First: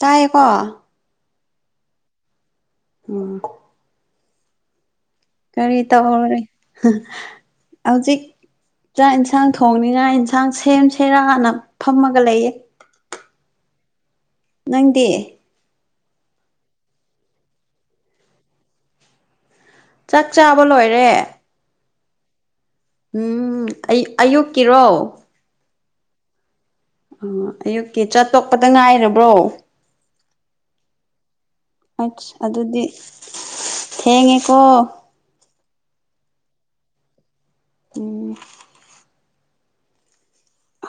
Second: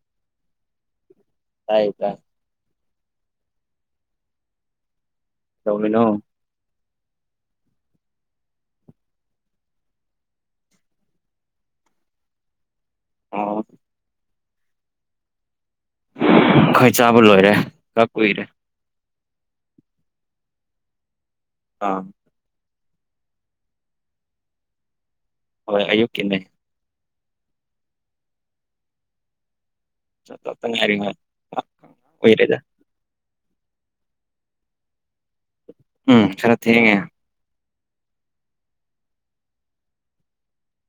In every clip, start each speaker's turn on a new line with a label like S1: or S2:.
S1: ꯇꯥꯏꯌꯦꯀꯣ
S2: ꯇꯥꯏꯌꯦ ꯇꯥꯏ
S1: ꯎꯝ꯫ ꯀꯔꯤ ꯇꯧ
S2: ꯀꯩꯗꯧꯔꯤꯅꯣ
S1: ꯍꯧꯔꯦ ꯍꯧꯖꯤꯛ ꯆꯥꯛ ꯌꯦꯟꯁꯥꯡ ꯊꯣꯡꯅꯤꯉꯥꯏ ꯌꯦꯟꯁꯥꯡ ꯁꯦꯝ ꯁꯤꯔꯅ ꯐꯝꯃꯒ ꯂꯩꯌꯦ
S2: ꯑꫭ
S1: ꯅꯪꯗꯤ
S2: ꯑꯩꯈꫭꯏ ꯆꯥꯕ ꯂꯣꯏꯔꯦ ꯈꯔꯥ ꯀꯨꯏꯔꯦ
S1: ꯆꯥꯛ ꯆꯥꯕ ꯂꯣꯏꯔꯦ
S2: ꯑꯥ
S1: ꯎꯝ ꯑ ꯑꯌꯨꯛꯀꯤꯔꯣ
S2: ꯍꯣꯏ ꯑꯌꯨꯛꯀꯤꯅꯦ
S1: ꯑ ꯑꯌꯨꯛꯀꯤ ꯆꯠꯇꯣꯛꯄꯗ ꯉꯥꯏꯔꯕ꯭ꯔꯣ
S2: ꯆꯇꯣꯛꯇ ꯉꯥꯏꯔꯤ ꯍꯣꯏ
S1: ꯑꯁ
S2: ꯑꯣꯏꯔꯦꯗ
S1: ꯑꯗꯨꯗꯤ ꯊꯦꯡꯉꯦꯀꯣ
S2: ꯎꯝ ꯈꯔ ꯊꯦꯡꯉꯦ
S1: ꯎꯝ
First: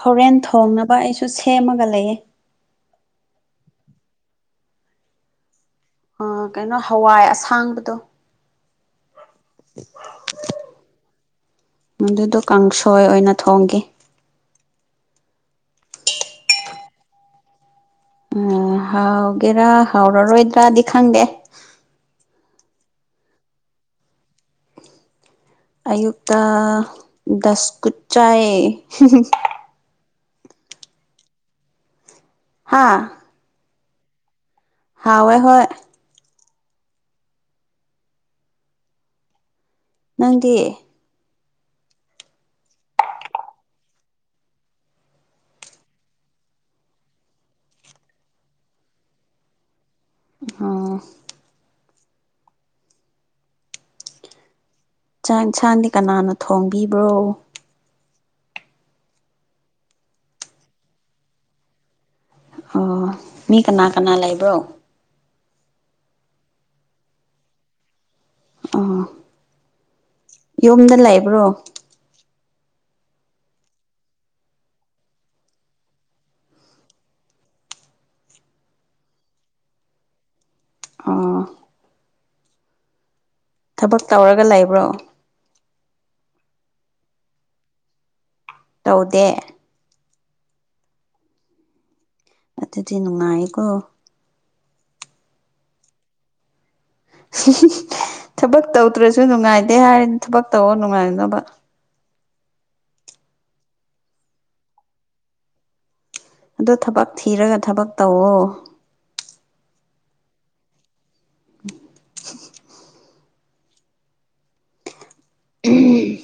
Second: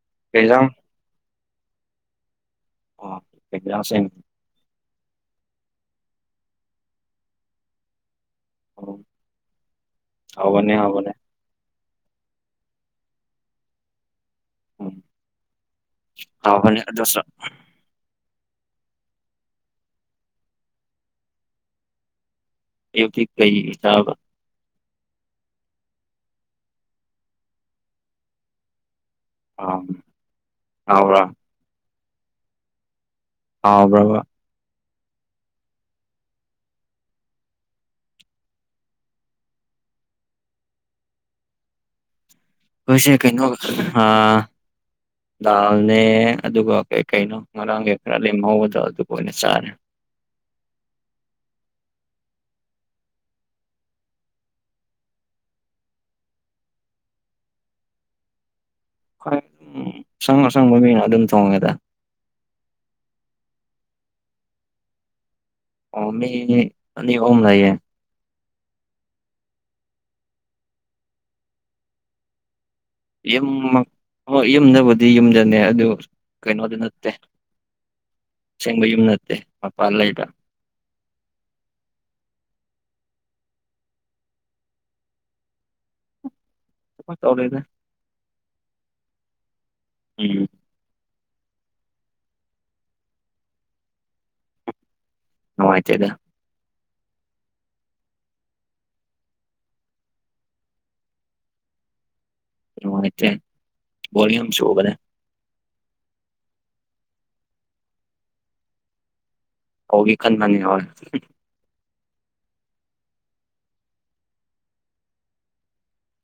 S1: ꯍꯣꯔꯦꯟ
S2: ꯀꯩ ꯏꯟꯖꯥꯡ
S1: ꯊꯣꯡꯅꯕ ꯑꯩꯁꯨ ꯁꯦꯝꯃꯒ ꯂꯩꯌꯦ
S2: ꯀꯩꯖꯥꯡꯁꯤꯟ
S1: ꯑ ꯀꯩꯅꯣ ꯍꯋꯥꯏ ꯑꯁꯥꯡꯕꯗꯣ
S2: [inaudible] ꯍꯥꯎꯕꯅꯦ ꯍꯥꯎꯕꯅꯦ
S1: ꯑꯗꯨꯗꯣ ꯀꯥꯡꯁꯣꯏ ꯑꯣꯏꯅ ꯊꯣꯡꯒꯦ
S2: ꯍꯥꯎꯕꯅꯦ ꯑꯗꯣꯁꯨ
S1: ꯎꯝ ꯍꯥꯎꯒꯦꯔꯥ ꯍꯥꯎꯔꯔꯣꯏꯗ꯭ꯔꯗꯤ ꯈꯪꯗꯦ
S2: ꯑꯌꯨꯛꯇꯤ ꯀꯩ ꯆꯥꯕ
S1: ꯑꯌꯨꯛꯇ ꯗꯁ ꯀꯨꯠ ꯆꯥꯏꯌꯦ
S2: ꯑꯣ ꯍꯥꯎꯕ꯭ꯔꯣ
S1: ꯍꯥꯥ
S2: ꯍꯥꯎꯕ꯭ꯔꯕ
S1: ꯍꯥꯎꯋꯦ ꯍꯣꯏ ꯅꯪꯗꯤ
S2: ꯈꯣꯏꯁꯦ ꯀꯩꯅꯣ ꯑꯥ ꯗꯥꯜꯅꯦ ꯑꯗꯨꯒ ꯀꯩ ꯀꯩꯅꯣ ꯉꯔꯥꯡꯒꯤ ꯈꯔ ꯂꯦꯝꯍꯧꯕꯗꯣ ꯑꯗꯨꯒ ꯑꯣꯏꯅ ꯆꯥꯔꯦ
S1: ꯑꯣ ꯆꯥꯛ ꯏꯟꯁꯥꯡꯗꯤ ꯀꯅꯥꯅ ꯊꯣꯡꯕꯤꯕ꯭ꯔꯣ
S2: ꯈꯣꯏ [unintelligible] ꯑꯁꯪ ꯑꯁꯪꯕ ꯃꯤꯅ ꯑꯗꯨꯝ ꯊꯣꯡꯉꯦꯗ
S1: ꯑꯣ ꯃꯤ ꯀꯅꯥ ꯀꯅꯥ ꯂꯩꯕ꯭ꯔꯣ
S2: ꯑꯣ ꯃꯤꯅꯤ ꯑꯅꯤ ꯑꯍꯨꯝ ꯂꯩꯌꯦ
S1: ꯑꯣ ꯌꯨꯝꯗ ꯂꯩꯕ꯭ꯔꯣ
S2: ꯌꯨꯝꯃꯛ ꯍꯣꯏ ꯌꯨꯝꯗꯕꯨꯗꯤ ꯌꯨꯝꯗꯅꯦ ꯑꯗꯨ ꯀꯩꯅꯣꯗꯤ ꯅꯠꯇꯦ ꯑꯁꯦꯡꯕ ꯌꯨꯝ ꯅꯠꯇꯦ ꯃꯄꯥꯟ ꯂꯩꯕ
S1: ꯑꯥ ꯊꯕꯛ ꯇꯧꯔꯒ ꯂꯩꯕ꯭ꯔꯣ
S2: ꯊꯕꯛ ꯇꯧꯗꯦꯗ
S1: ꯇꯧꯗꯦ
S2: ꯎꯝ
S1: ꯑꯗꯨꯗꯤ ꯅꯨꯡꯉꯥꯏꯀꯣ
S2: ꯅꯨꯡꯉꯥꯏꯇꯦꯗ
S1: ꯊꯕꯛ ꯇꯧꯗ꯭ꯔꯁꯨ ꯅꯨꯡꯉꯥꯏꯇꯦ ꯍꯥꯏꯔ ꯊꯕꯛ ꯇꯧꯑꯣ ꯅꯨꯡꯉꯥꯏꯅꯕ
S2: ꯅꯨꯡꯉꯥꯏꯇꯦ ꯕꯣꯔꯤꯡ ꯌꯥꯝ ꯆꯨꯕꯅꯦ
S1: ꯑꯗꯣ ꯊꯕꯛ ꯊꯤꯔꯒ ꯊꯕꯛ ꯇꯧꯋꯣ
S2: ꯇꯧꯒꯦ ꯈꯟꯕꯅꯦ ꯍꯣꯏ
S1: [unintelligible] ꯎꯝ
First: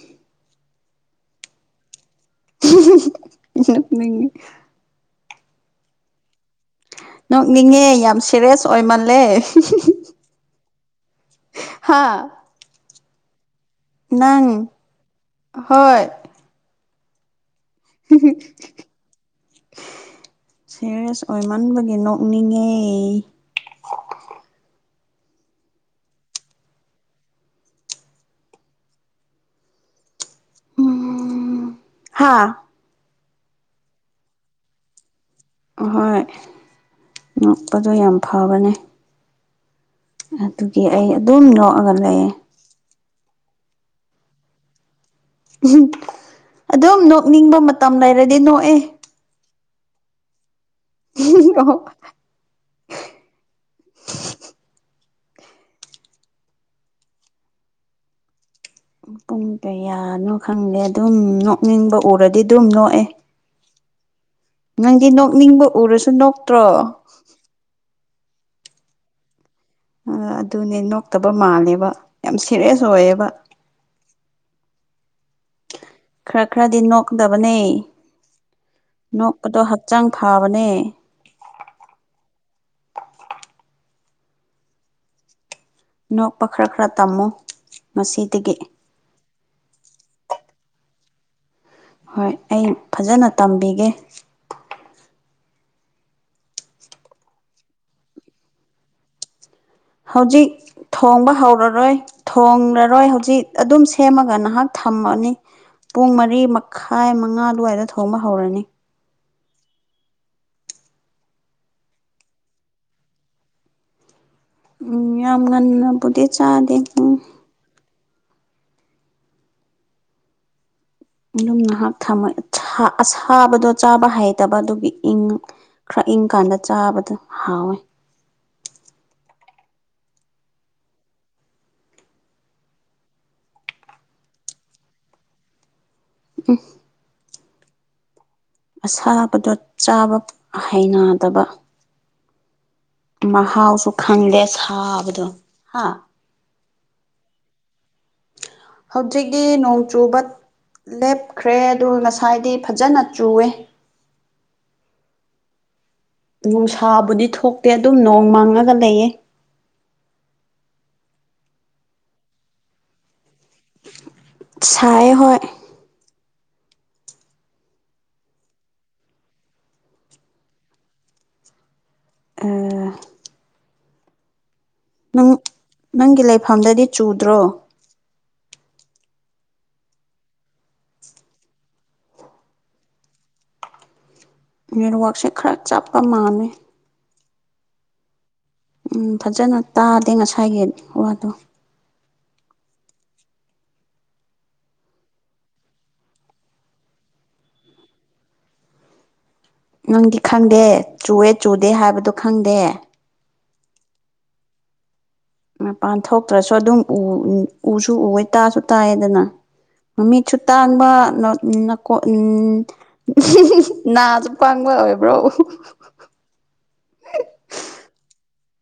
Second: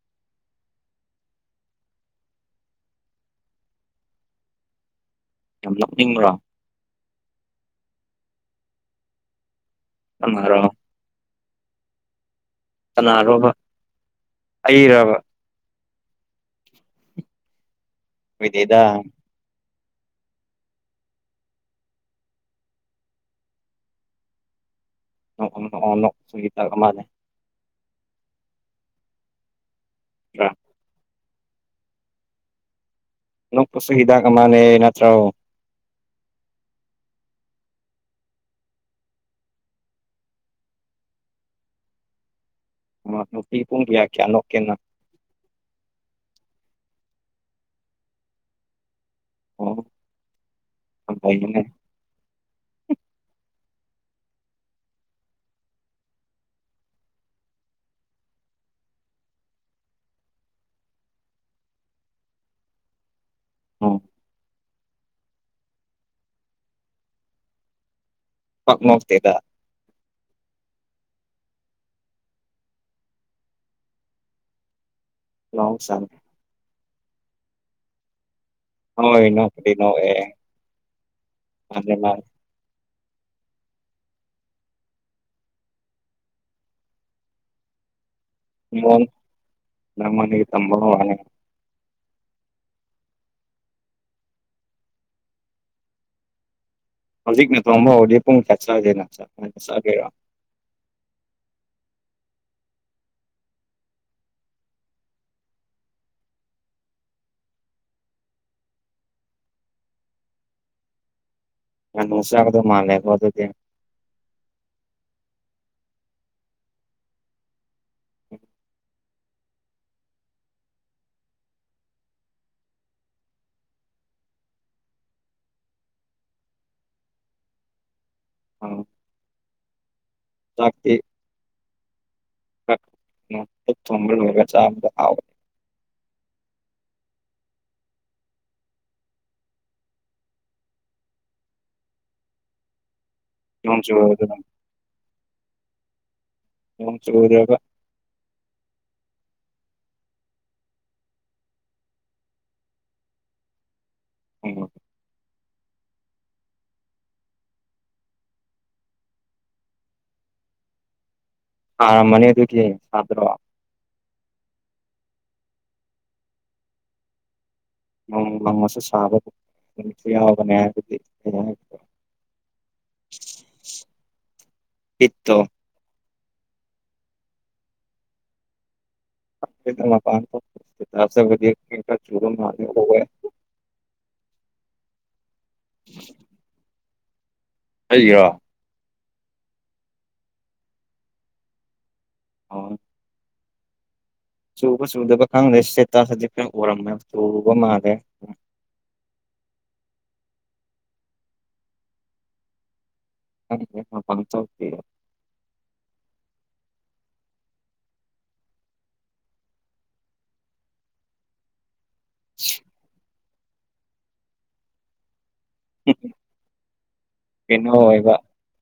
S1: ꯅꯣꯛꯅꯤꯡꯉꯦ
S2: ꯌꯥꯝ ꯅꯣꯛꯅꯤꯡꯕ꯭ꯔꯣ
S1: ꯅꯣꯛꯅꯤꯡꯉꯦ ꯌꯥꯝ ꯁꯦꯔꯤꯌꯁ ꯑꯣꯏꯃꯜꯂꯦ
S2: ꯅꯪꯅꯔꯣ
S1: ꯍꯥꯥ
S2: ꯀꯅꯥꯔꯣꯕ
S1: ꯅꯪ
S2: ꯑꯩꯔꯕ
S1: ꯍꯣꯏ
S2: ꯑꯣꯏꯗꯦꯗ
S1: ꯁꯦꯔꯤꯌꯁ ꯑꯣꯏꯃꯟꯕꯒꯤ ꯅꯣꯛꯅꯤꯡꯉꯦ
S2: ꯅꯣꯛꯎ ꯅꯣꯛꯑꯣ ꯅꯣꯛ ꯁꯤꯒꯤꯇꯥꯛ ꯑꯃꯅꯦ [unintelligible]
S1: ꯍꯥꯥ
S2: ꯅꯣꯛꯄꯁꯨ ꯍꯤꯗꯥꯛ ꯑꯃꯅꯦ ꯅꯠꯇ꯭ꯔꯣ
S1: ꯑꯍꯣꯏ ꯅꯣꯛꯄꯗꯣ ꯌꯥꯝ ꯐꯥꯕꯅꯦ ꯑꯗꯨꯒꯤ ꯑꯩ ꯑꯗꯨꯝ ꯅꯣꯛꯑꯒ ꯂꯩꯌꯦ
S2: ꯃꯥ ꯅꯨꯄꯤ ꯄꯨꯡ ꯀ꯭ꯌꯥ ꯀꯌꯥ ꯅꯣꯛꯀꯦ ꯅ
S1: [unintelligible] ꯑꯗꯨꯝ ꯅꯣꯛꯅꯤꯡꯕ ꯃꯇꯝ ꯂꯩꯔꯗꯤ ꯅꯣꯛꯑꯦ
S2: ꯑꯣ ꯌꯥꯝ ꯐꯩꯅꯦ
S1: ꯄꯨꯡ ꯀꯌꯥꯅꯣ ꯈꯪꯗꯦ ꯑꯗꯨꯝ ꯅꯣꯛꯅꯤꯡꯕ ꯎꯔꯗꯤ ꯗꯨꯝ ꯅꯣꯛꯑꯦ
S2: ꯎꯝ
S1: ꯅꯪꯗꯤ ꯅꯣꯛꯅꯤꯡꯕ ꯎꯔꯁꯨ ꯅꯣꯛꯇ꯭ꯔꯣ
S2: ꯄꯥꯛ ꯅꯣꯛꯇꯦꯗ
S1: ꯑꯥ ꯑꯗꯨꯅꯦ ꯅꯣꯛꯇꯕ ꯃꯥꯜꯂꯦꯕ ꯌꯥꯝ ꯁꯦꯔꯤꯌꯁ ꯑꯣꯏꯌꯦꯕ
S2: ꯃꯍꯧꯁꯥꯅꯦ
S1: ꯈꯔ ꯈꯔꯗꯤ ꯅꯣꯛꯀꯗꯕꯅꯦ
S2: ꯍꯣꯏ
S1: ꯅꯣꯛꯄꯗꯣ
S2: ꯅꯣꯛꯄꯨꯗꯤ
S1: ꯍꯛꯆꯥꯡ
S2: ꯅꯣꯛꯑꯦ
S1: ꯐꯕꯅꯦ
S2: [unintelligible]
S1: ꯅꯣꯛꯄ ꯈꯔ ꯈꯔ ꯇꯝꯃꯣ ꯉꯁꯤꯗꯒꯤ
S2: ꯃꯣꯟ ꯅꯪꯉꯣꯟꯗꯒꯤ ꯇꯝꯕ ꯍꯧꯔꯅꯤ
S1: ꯍꯣꯏ ꯑꯩ ꯐꯖꯟꯅ ꯇꯝꯕꯤꯒꯦ
S2: ꯍꯧꯖꯤꯛꯅ ꯊꯣꯡꯕ ꯍꯧꯔꯗꯤ ꯄꯨꯡ ꯀꯌꯥ ꯆꯥꯒꯦꯔꯥ ꯆ ꯑꯦ ꯆꯥꯒꯦꯔꯥ
S1: ꯍꯧꯖꯤꯛ ꯊꯣꯡꯕ ꯍꯧꯔꯔꯣꯏ ꯊꯣꯡꯂꯔꯣꯏ ꯍꯧꯖꯤꯛ ꯑꯗꯨꯝ ꯁꯦꯝꯃꯒ ꯅꯍꯥꯛ ꯊꯝꯃꯅꯤ ꯄꯨꯡ ꯃꯔꯤ ꯃꯈꯥꯏ ꯃꯉꯥ ꯑꯗꯨꯋꯥꯏꯗ ꯊꯣꯡꯕ ꯍꯧꯔꯅꯤ
S2: ꯉꯥꯅꯨ ꯆꯥꯒꯗꯕ ꯃꯜꯂꯦꯀꯣ ꯑꯗꯨꯗꯤ
S1: ꯎꯝ ꯌꯥꯝ ꯉꯟꯅꯕꯨꯗꯤ ꯆꯥꯗꯦ ꯍꯨꯝ ꯑꯗꯨꯨꯝ ꯉꯍꯥꯛ ꯊꯝꯃ ꯊꯥ ꯑꯁꯥꯕꯗꯣ ꯆꯥꯕ ꯍꯩꯇꯕ ꯑꯗꯨꯒꯤ ꯏꯪꯉ ꯈ꯭ꯔ ꯏꯪ ꯀꯥꯟꯗ ꯆꯥꯕꯗꯨ ꯍꯥꯎꯋꯦ
S2: ꯑꯥꯎ ꯆꯥꯛꯇꯤ ꯑꯛ ꯅꯣꯡ ꯑꯛꯊꯣꯡꯕ ꯂꯣꯏꯔꯒ ꯆꯥꯕꯗꯣ ꯍꯥꯎꯕꯅꯦ
S1: [unintelligible] ꯑꯁꯥꯕꯗꯣ ꯆꯥꯕ ꯍꯩꯅꯗꯕ
S2: ꯅꯣꯡ
S1: ꯃꯍꯥꯎꯁꯨ
S2: ꯆꯨꯔꯗꯅ
S1: ꯈꯪꯗꯦ ꯁꯥꯕꯗꯣ ꯍꯥ
S2: ꯅꯣꯡ ꯆꯨꯗ꯭ꯔꯒ
S1: ꯍꯧꯖꯤꯛꯗꯤ ꯅꯣꯡ ꯆꯨꯕꯠ ꯂꯦꯞꯈ꯭ꯔꯦ ꯑꯗꯨ ꯉꯁꯥꯏꯗꯤ ꯐꯖꯟꯅ ꯆꯨꯋꯦ
S2: [unintelligible]
S1: ꯅꯨꯡꯁꯥꯕꯨꯗꯤ ꯊꯣꯛꯇꯦ ꯑꯗꯨꯝ ꯅꯣꯡ ꯃꯪꯉꯒ ꯂꯩꯌꯦ
S2: ꯑꯥꯔꯝꯃꯅꯤ ꯑꯗꯨꯗꯤ ꯁꯥꯗ꯭ꯔꯣ
S1: ꯁꯥꯏꯌꯦ ꯍꯣꯏ
S2: ꯎꯝ ꯅꯣꯡꯃꯁꯨ ꯁꯥꯕ ꯅꯨꯃꯤꯠꯁꯨ ꯌꯥꯎꯕꯅꯦ ꯍꯥꯏꯕꯗꯤ ꯀꯃꯥꯏ ꯍꯥꯏꯗꯨꯔꯣ [unintelligible]
S1: ꯅꯪ
S2: ꯍꯤꯠꯇꯣ
S1: ꯅꯪꯒꯤ ꯂꯩꯐꯝꯗꯗꯤ ꯆꯨꯗ꯭ꯔꯣ
S2: ꯑꯩꯗꯤ ꯃꯄꯥꯟ ꯊꯣꯛ [unintelligible] ꯆꯠꯄꯗꯤ ꯑꯩꯗꯤ ꯈꯔꯥ ꯊꯨꯕ ꯃꯟꯒꯦ ꯇꯧꯋꯦ
S1: ꯅꯦꯠꯋꯥꯛꯁꯦ ꯈꯔ ꯆꯞꯄ ꯃꯥꯟꯅꯦ
S2: ꯑꯩꯒꯤꯔꯣ
S1: ꯎꯝ ꯐꯖꯟꯅ ꯇꯥꯗꯦ ꯉꯁꯥꯏꯒꯤ ꯋꯥꯗꯣ
S2: ꯑꯣ ꯆꯨꯕ ꯆꯨꯗꯕ ꯈꯪꯗꯦ ꯁꯦꯠꯇꯥꯁꯗꯗꯤ ꯈꯔ ꯎꯔꯝꯃꯦ ꯆꯨꯕ ꯃꯥꯜꯂꯦ
S1: ꯅꯪꯗꯤ ꯈꯪꯗꯦ ꯆꯨꯋꯦ ꯆꯨꯗꯦ ꯍꯥꯏꯕꯗꯣ ꯈꯪꯗꯦ
S2: [unintelligible] ꯃꯄꯥꯟ ꯊꯣꯛꯇꯦ
S1: ꯃꯄꯥꯟ ꯊꯣꯛꯇ꯭ꯔꯁꯨ ꯑꯗꯨꯝ ꯎ ꯎꯁꯨ ꯎꯋꯦ ꯇꯥꯁꯨ ꯇꯥꯏꯌꯦꯗꯅ ꯃꯃꯤꯠꯁꯨ ꯇꯥꯡꯕ ꯅꯥ ꯎꯝ ꯀꯣ ꯎꯝ ꯅꯥꯁꯨ ꯄꯪꯕ ꯑꯣꯏꯕ꯭ꯔꯣ
S2: ꯀꯩꯅꯣ ꯑꯣꯏꯕ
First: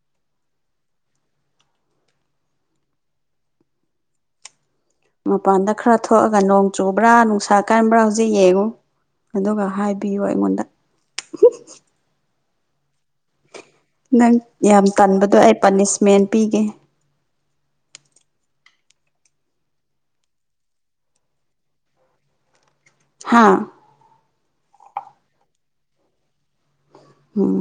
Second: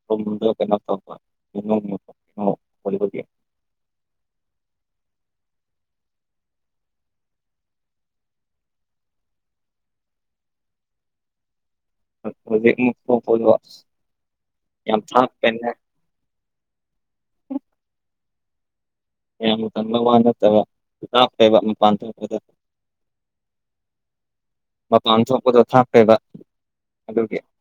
S2: ꯊꯨꯝꯗꯣ ꯀꯩꯅꯣ ꯇꯧꯕ [unintelligible] ꯑꯣꯏꯕꯒꯤ
S1: ꯃꯄꯥꯟꯗ ꯈꯔ ꯊꯣꯛꯑꯒ ꯅꯣꯡ ꯆꯨꯕ꯭ꯔꯥ ꯅꯨꯡꯁꯥ ꯀꯟꯕ꯭ꯔꯥ ꯍꯧꯖꯤꯛ ꯌꯦꯡꯉꯨ ꯑꯗꯨꯒ ꯍꯥꯏꯕꯤꯌꯨ ꯑꯩꯉꯣꯟꯗ
S2: ꯍꯣꯏ ꯍꯨꯖꯤꯛꯃꯨꯛ ꯊꯣꯛꯄꯗꯣ ꯏꯁ
S1: ꯅꯪ ꯌꯥꯝ ꯇꯟꯕꯗꯣ ꯑꯩ ꯄꯥꯅꯤꯁꯃꯦꯟ ꯄꯤꯒꯦ
S2: ꯌꯥꯝꯅ ꯇꯟꯕꯩ ꯋꯥ ꯅꯠꯇꯕ ꯂꯥꯞꯄꯦꯕ ꯃꯄꯥꯟ ꯊꯣꯛꯄꯗꯣ
S1: ꯍꯥꯥ
S2: ꯃꯄꯥꯟ ꯊꯣꯛꯄꯗꯣ ꯊꯥꯞꯄꯦꯕ ꯑꯗꯨꯒꯤ
S1: ꯎꯝ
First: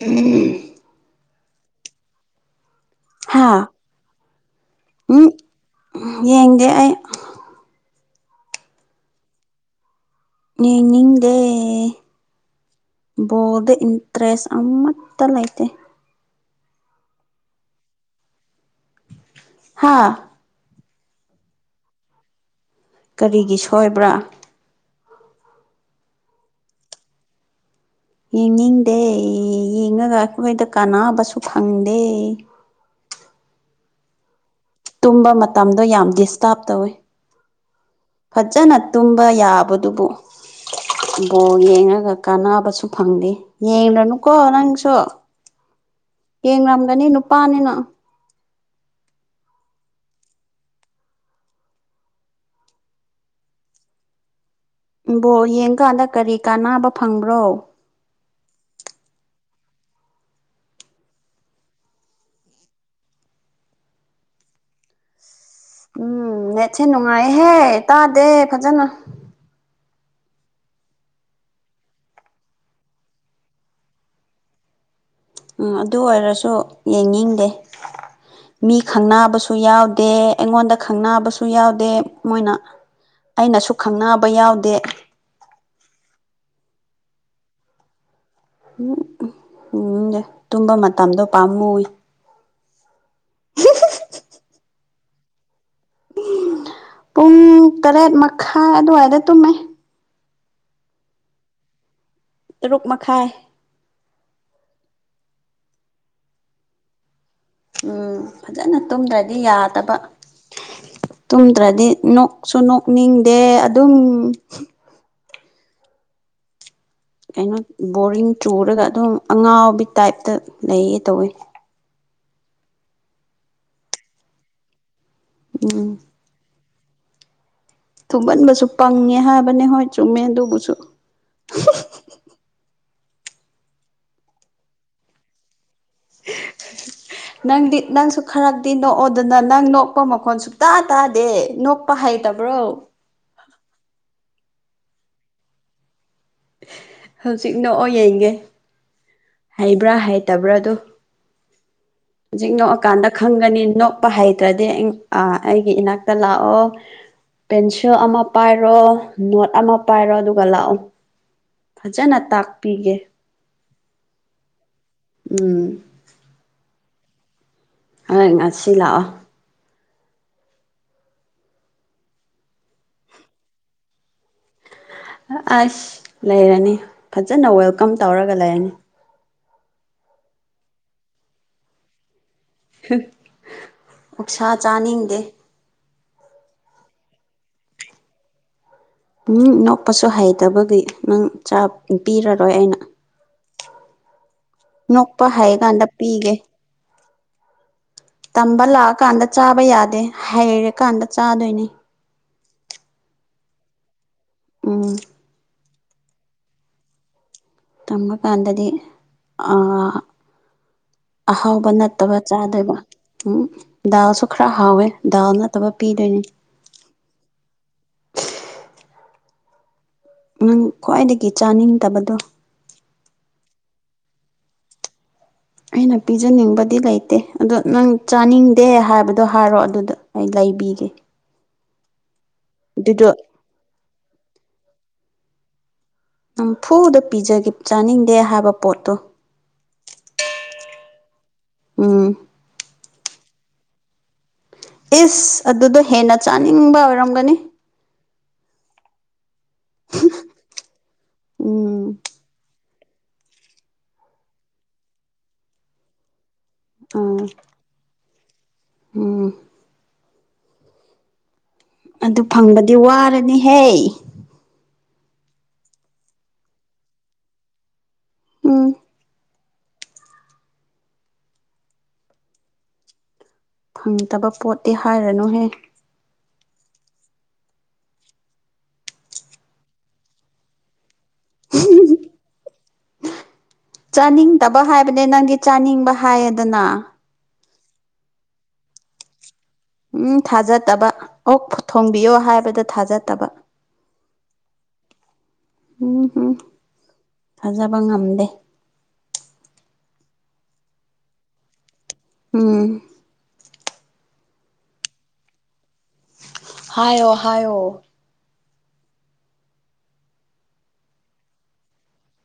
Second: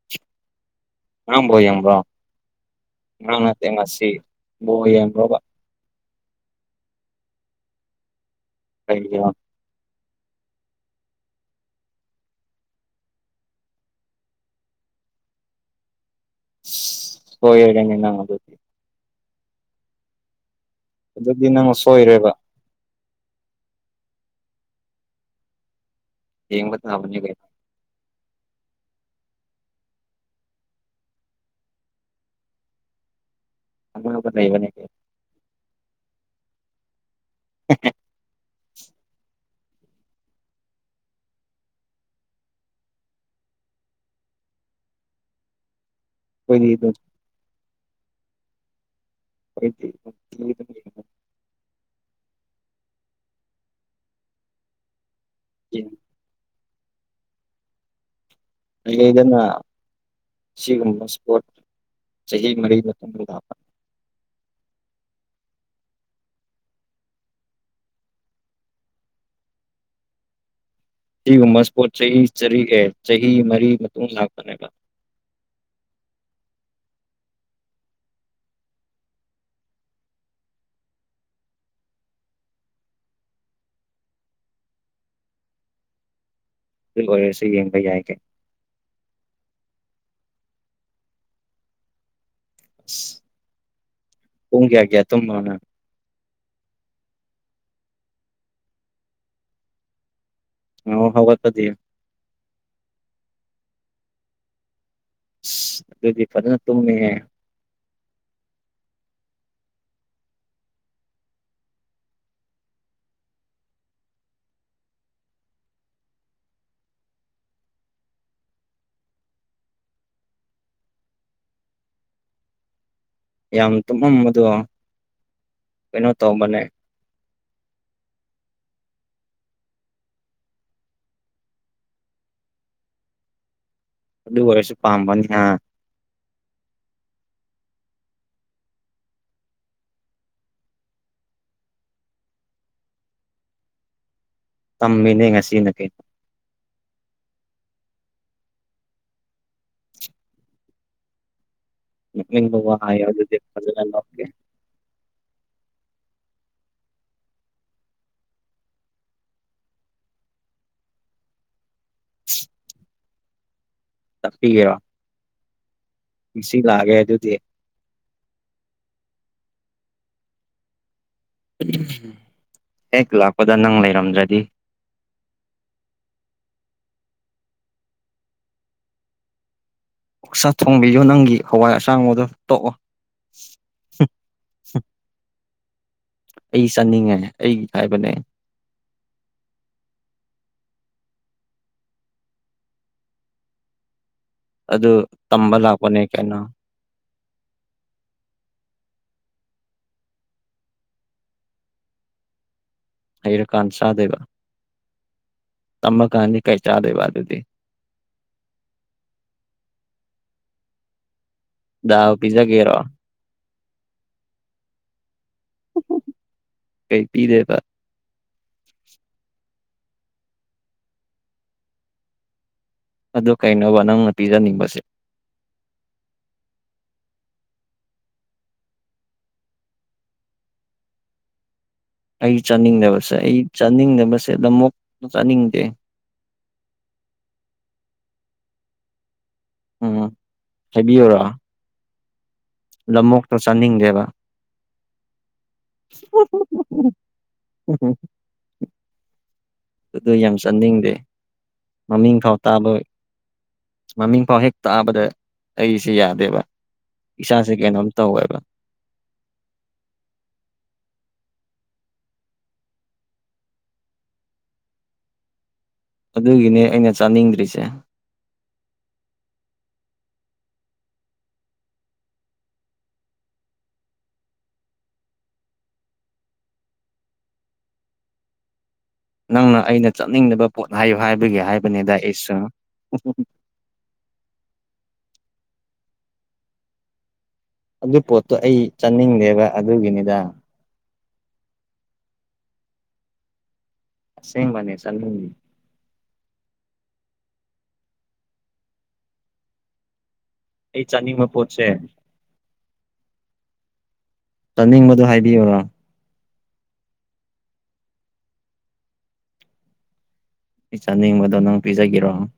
S1: ꯎꯝ
S2: ꯉꯔꯥꯡ ꯕꯣꯜ ꯌꯦꯝꯕ꯭ꯔꯣ ꯉꯔꯥꯡ
S1: ꯍꯥ
S2: ꯅꯠꯇꯦ ꯉꯁꯤ ꯕꯣꯜ ꯌꯦꯡꯕ꯭ꯔꯣꯕ
S1: ꯎꯝ ꯌꯦꯡꯗꯦ ꯑꯩ
S2: ꯀꯩꯒꯤꯔꯣ
S1: ꯌꯦꯡꯅꯤꯡꯗꯦ ꯕꯣꯜꯗ ꯏꯟꯇ꯭ꯔꯦꯁ ꯑꯃꯠꯇ ꯂꯩꯇꯦ
S2: ꯁꯣꯏꯔꯦꯅꯦ ꯅꯪ ꯑꯗꯨꯗꯤ
S1: ꯍꯥꯥ
S2: ꯑꯗꯨꯗꯤ ꯅꯪ ꯁꯣꯏꯔꯦꯕ
S1: ꯀꯔꯤꯒꯤ ꯁꯣꯏꯕ꯭ꯔꯥ
S2: ꯌꯦꯡꯕ ꯇꯥꯕꯅꯤ ꯀꯩ
S1: ꯌꯦꯡꯅꯤꯡꯗꯦ ꯌꯦꯡꯉꯒ ꯑꯩꯈꯣꯏꯗ ꯀꯥꯟꯅꯕꯁꯨ ꯐꯪꯗꯦ
S2: ꯀꯥꯟꯅꯕ ꯂꯩꯕꯅꯦ ꯍꯦ
S1: ꯇꯨꯝꯕ ꯃꯇꯝꯗꯣ ꯌꯥꯝ ꯗꯤꯁꯇꯥꯔꯕ ꯇꯧꯋꯦ
S2: [unintelligible]
S1: ꯐꯖꯅ ꯇꯨꯝꯕ ꯌꯥꯕꯗꯨꯕꯨ ꯕꯣꯜ ꯌꯦꯡꯉꯒ ꯀꯥꯟꯅꯕꯁꯨ ꯐꯪꯗꯦ ꯌꯦꯡꯂꯅꯨꯀꯣ ꯅꯪꯁꯨ
S2: [unintelligible]
S1: ꯌꯦꯡꯔꯝꯒꯅꯤ ꯅꯨꯄꯥꯅꯤꯅ
S2: [unintelligible]
S1: ꯎꯝ ꯕꯣꯜ ꯌꯦꯡꯀꯥꯟꯗ ꯀꯔꯤ ꯀꯥꯅꯕ ꯐꯪꯕ꯭ꯔꯣ
S2: ꯂꯩꯗꯅ ꯁꯤꯒꯨꯝꯕ ꯏꯁꯄꯣꯔꯠ ꯆꯍꯤ ꯃꯔꯤ ꯃꯇꯨꯡꯗ ꯂꯥꯛꯄ
S1: ꯎꯝ ꯅꯦꯠꯁꯦ ꯅꯨꯡꯉꯥꯏꯍꯦ ꯇꯥꯗꯦ ꯐꯖꯅ
S2: ꯁꯤꯒꯨꯝꯕꯁ꯭ꯄꯣꯠ ꯆꯍꯤ ꯆꯔꯤ ꯑꯦ ꯃꯔꯤ ꯃꯇꯨꯡ ꯂꯥꯛꯄꯅꯦꯕ
S1: ꯎꯝ ꯑꯗꯨ ꯑꯣꯏꯔꯁꯨ ꯌꯦꯡꯅꯤꯡꯗꯦ ꯃꯤ ꯈꯪꯅꯕꯁꯨ ꯌꯥꯎꯗꯦ ꯑꯩꯉꯣꯟꯗ ꯈꯪꯅꯕꯁꯨ ꯌꯥꯎꯗꯦ ꯃꯣꯏꯅ ꯑꯩꯅꯁꯨ ꯈꯪꯅꯕ ꯌꯥꯎꯗꯦ
S2: ꯑꯗꯨ ꯑꯣꯏꯔꯁꯨ ꯌꯦꯡꯕ ꯌꯥꯏ ꯀꯩ
S1: ꯎꯝ ꯌꯦꯡꯅꯤꯡꯗꯦ ꯇꯨꯝꯕ ꯃꯇꯝꯗꯣ ꯄꯥꯝꯃꯨꯏ
S2: [inaudible] ꯄꯨꯡ ꯀꯌꯥ ꯀꯌꯥ ꯇꯨꯝꯕꯔꯣ ꯅꯪ
S1: ꯄꯨꯡ ꯇꯔꯦꯠ ꯃꯈꯥꯏ ꯑꯗꯨꯋꯥꯏꯗ ꯇꯨꯝꯃꯦ
S2: ꯑꯣ ꯍꯧꯒꯠꯄꯗꯤ
S1: ꯇꯔꯨꯛ ꯃꯈꯥꯏ
S2: ꯑꯗꯨꯗꯤ ꯐꯖꯅ ꯇꯨꯝꯃꯦꯍꯦ
S1: ꯎꯝ ꯐꯖꯅ ꯇꯨꯝꯗ꯭ꯔꯗꯤ ꯌꯥꯗꯕ ꯇꯨꯝꯗ꯭ꯔꯗꯤ ꯅꯣꯛꯁꯨ ꯅꯣꯛꯅꯤꯡꯗꯦ ꯑꯗꯨꯝ ꯀꯩꯅꯣ ꯕꯣꯔꯤꯡ ꯆꯨꯔꯒ ꯑꯗꯨꯝ ꯑꯉꯥꯎꯕꯤ ꯇꯥꯏꯞꯇ ꯂꯩꯌꯦ ꯇꯧꯋꯤ
S2: ꯌꯥꯝ ꯇꯨꯝꯃꯝꯕꯗꯣ
S1: ꯎꯝ
S2: ꯀꯩꯅꯣ ꯇꯧꯕꯅꯦ
S1: ꯊꯨꯝꯃꯟꯕꯁꯨ ꯄꯪꯉꯦ ꯍꯥꯏꯕꯅꯦ ꯍꯣꯏ ꯆꯨꯝꯃꯦ ꯑꯗꯨꯕꯨꯁꯨ
S2: ꯑꯗꯨ ꯑꯣꯏꯔꯁꯨ ꯄꯥꯝꯕꯅꯤ ꯍꯥ
S1: ꯅꯪꯗꯤ ꯅꯪꯁꯨ ꯈꯔꯗꯤ ꯅꯣꯛꯑꯣꯗꯅ ꯅꯪ ꯅꯣꯛꯄ ꯃꯈꯣꯟ ꯁꯨꯛꯇ ꯇꯥꯗꯦ ꯅꯣꯛ ꯄ ꯍꯩꯇꯕ꯭ꯔꯣ
S2: ꯇꯝꯃꯤꯅꯦ ꯉꯁꯤꯗꯒꯤ
S1: ꯍꯧꯖꯤꯛ ꯅꯣꯛꯑꯣ ꯌꯦꯡꯒꯦ ꯍꯩꯕ꯭ꯔꯥ ꯍꯩꯇꯕ꯭ꯔꯥ ꯑꯗꯨ ꯍꯧꯖꯤꯛ
S2: ꯅꯣꯛꯅꯤꯡꯕ ꯋꯥ ꯍꯥꯏꯌꯣ
S1: ꯅꯣꯛꯑꯀꯥꯟꯗ
S2: ꯑꯗꯨꯗꯤ
S1: ꯈꯪꯒꯅꯤ
S2: ꯐꯖꯅ
S1: ꯅꯣꯛꯄ
S2: ꯅꯣꯛꯀꯦ
S1: ꯍꯩꯇ꯭ꯔꯗꯤ ꯑꯥ ꯑꯩꯒꯤ ꯏꯅꯥꯛꯇ ꯂꯥꯛꯑꯣ ꯄꯦꯟꯁꯤꯜ ꯑꯃ ꯄꯥꯏꯔꯣ ꯅꯣꯠ ꯑꯃ ꯄꯥꯏꯔꯣ ꯑꯗꯨꯒ ꯂꯥꯛꯑꯣ ꯐꯖꯅ ꯇꯥꯛꯄꯤꯒꯦ
S2: ꯇꯥꯛꯄꯤꯒꯦꯔꯣ
S1: ꯎꯝ
S2: ꯉꯁꯤ ꯂꯥꯛꯑꯒꯦ ꯑꯗꯨꯗꯤ
S1: ꯍꯣꯏ ꯉꯁꯤ ꯂꯥꯛꯑꯣ
S2: ꯍꯦꯛ ꯂꯥꯛꯄꯗ ꯅꯪ ꯂꯩꯔꯝꯗ꯭ꯔꯗꯤ
S1: ꯑꯁ ꯂꯩꯔꯅꯤ ꯐꯖꯅ ꯋꯦꯜꯀꯝ ꯇꯧꯔꯒ ꯂꯩꯔꯅꯤ
S2: ꯑꯣꯛꯁꯥ ꯊꯣꯡꯕꯤꯌꯣ ꯅꯪꯒꯤ ꯍꯋꯥꯏ ꯑꯁꯥꯡꯕꯗꯣ ꯇꯣꯛ ꯑꯣ ꯍꯨ
S1: ꯑꯣꯛꯁꯥ
S2: ꯍꯨ
S1: ꯆꯥꯅꯤꯡꯗꯦ
S2: ꯑꯩ ꯆꯥꯅꯤꯡꯉꯦ ꯑꯩꯒꯤ ꯍꯥꯏꯕꯅꯦ
S1: ꯎꯪ ꯅꯣꯛꯄꯁꯨ ꯍꯩꯇꯕꯒꯤ ꯅꯪ ꯆꯥꯛ ꯄꯤꯔꯔꯣꯏ ꯑꯩꯅ
S2: ꯑꯗꯨ
S1: ꯅꯣꯛꯄ
S2: ꯇꯝꯕ
S1: ꯍꯩꯀꯥꯟꯗ
S2: ꯂꯥꯛꯄꯅꯦ
S1: ꯄꯤꯒꯦ
S2: ꯀꯩꯅꯣ
S1: ꯇꯝꯕ ꯂꯥꯛꯑꯀꯥꯟꯗ ꯆꯥꯕ ꯌꯥꯗꯦ ꯍꯩꯔꯀꯥꯟꯗ ꯆꯥꯗꯣꯏꯅꯦ
S2: ꯍꯩꯔꯀꯥꯟ ꯆꯥꯗꯣꯏꯕ
S1: ꯎꯝ
S2: ꯇꯝꯃꯀꯥꯟꯗꯤ ꯀꯩ ꯆꯥꯗꯣꯏꯕ ꯑꯗꯨꯗꯤ
S1: ꯇꯝꯃꯀꯥꯟꯗꯗꯤ ꯑ ꯑꯍꯥꯎ ꯄ
S2: ꯗꯥꯜ
S1: ꯅꯠꯇꯕ ꯆꯥꯗꯣꯏꯕ
S2: ꯄꯤꯖꯒꯦꯔꯣ
S1: ꯎꯝ ꯗꯥꯜꯁꯨ ꯈꯔ ꯍꯥꯎꯋꯦ ꯗꯥꯜ ꯅꯠꯇꯕ ꯄꯤꯗꯣꯏꯅꯤ
S2: ꯀꯩ ꯄꯤꯗꯣꯏꯕ
S1: ꯅꯪ ꯈ꯭ꯋꯥꯏꯗꯒꯤ ꯆꯥꯅꯤꯡꯗꯕꯗꯣ
S2: ꯑꯗꯨ ꯀꯩꯅꯣꯕ ꯅꯪꯅ ꯄꯤꯖꯅꯤꯡꯕꯁꯦ
S1: ꯑꯩꯅ ꯄꯤꯖꯅꯤꯡꯕꯗꯤ ꯂꯩꯇꯦ ꯑꯗꯣ ꯅꯪ ꯆꯥꯅꯤꯡꯗꯦ ꯍꯥꯏꯕꯗꯣ ꯍꯥꯏꯔꯣ ꯑꯗꯨꯗ ꯑꯩ ꯂꯩꯕꯤꯒꯦ
S2: ꯑꯩ
S1: ꯑꯗꯨꯗꯣ
S2: ꯆꯥꯅꯤꯡꯗꯕꯁꯦ ꯑꯩ ꯆꯥꯅꯤꯡꯗꯕꯁꯦ ꯂꯝꯃꯣꯛ ꯆꯥꯅꯤꯡꯗꯦ
S1: ꯅꯝꯐꯨꯗ ꯄꯤꯖꯒꯦ ꯆꯥꯅꯤꯡꯗꯦ ꯍꯥꯏꯕ ꯄꯣꯠꯇꯣ
S2: ꯎꯝ ꯍꯥꯏꯕꯤꯌꯨꯔꯣ
S1: ꯎꯝ
S2: ꯂꯝꯃꯣꯛꯇꯣ ꯆꯥꯅꯤꯡꯗꯦꯕ
S1: ꯏꯁ ꯑꯗꯨꯗꯣ ꯍꯦꯟꯅ ꯆꯥꯅꯤꯡꯕ ꯑꯣꯏꯔꯝꯒꯅꯤ
S2: [unintelligible] ꯑꯗꯨ ꯌꯥꯝ ꯆꯠꯅꯤꯡꯗꯦ
S1: ꯎꯝ
S2: ꯃꯃꯤꯡ ꯐꯥꯎ ꯇꯥꯕꯣꯏ ꯃꯃꯤꯡ ꯐꯥꯎ ꯍꯦꯛ ꯇꯥꯕꯗ ꯑꯩꯁꯦ ꯌꯥꯗꯦꯕ
S1: ꯑꯥ
S2: ꯏꯁꯥꯁꯦ ꯀꯩꯅꯣꯝ ꯇꯧꯋꯦꯕ
S1: ꯎꯝ ꯑꯗꯨ ꯐꯪꯕꯗꯤ ꯋꯥꯔꯅꯤꯍꯦ
S2: ꯑꯗꯨꯒꯤꯅꯦ ꯑꯩꯅ ꯆꯥꯅꯤꯡꯗ꯭ꯔꯤꯁꯦ
S1: ꯎꯝ ꯐꯪꯗꯕ ꯄꯣꯠꯇꯤ ꯍꯥꯏꯔꯅꯨꯍꯦ
S2: ꯅꯪꯅ ꯑꯩꯅ ꯆꯠꯅꯤꯡꯗꯕ ꯄꯣꯠ ꯍꯥꯏꯌꯨ ꯍꯥꯏꯕꯒꯤ ꯍꯥꯏꯕꯅꯤꯗ ꯑꯩꯁꯨ
S1: ꯆꯥꯅꯤꯡꯗꯕ ꯍꯥꯏꯕꯅꯦ ꯅꯪꯒꯤ ꯆꯥꯅꯤꯡꯕ ꯍꯥꯏꯌꯦꯗꯅ
S2: ꯑꯗꯨ ꯄꯣꯠꯇꯣ ꯑꯩ ꯆꯠꯅꯤꯡꯗꯦꯕ
S1: ꯎꯝ ꯊꯥꯖꯗꯕ ꯑꯣ ꯊꯣꯡꯕꯤꯌꯣ ꯍꯥꯏꯕꯗ ꯊꯥꯖꯗꯕ
S2: ꯑꯁꯦꯡꯕꯅꯦ ꯆꯥꯅꯤꯡꯉꯤ
S1: ꯎꯝ ꯍꯝ ꯊꯥꯖꯕ ꯉꯝꯗꯦ
S2: ꯑꯩ ꯆꯥꯅꯤꯡꯕ ꯄꯣꯠꯁꯦ
S1: ꯎꯝ
S2: ꯆꯥꯅꯤꯡꯕꯗꯨ ꯍꯥꯏꯕꯤꯌꯨꯔꯣ
S1: ꯍꯥꯏꯌꯣ ꯍꯥꯏꯌꯣ
S2: ꯑꯩ ꯆꯥꯅꯤꯡꯕꯗꯣ ꯅꯪ ꯄꯤꯖꯒꯤꯔꯣ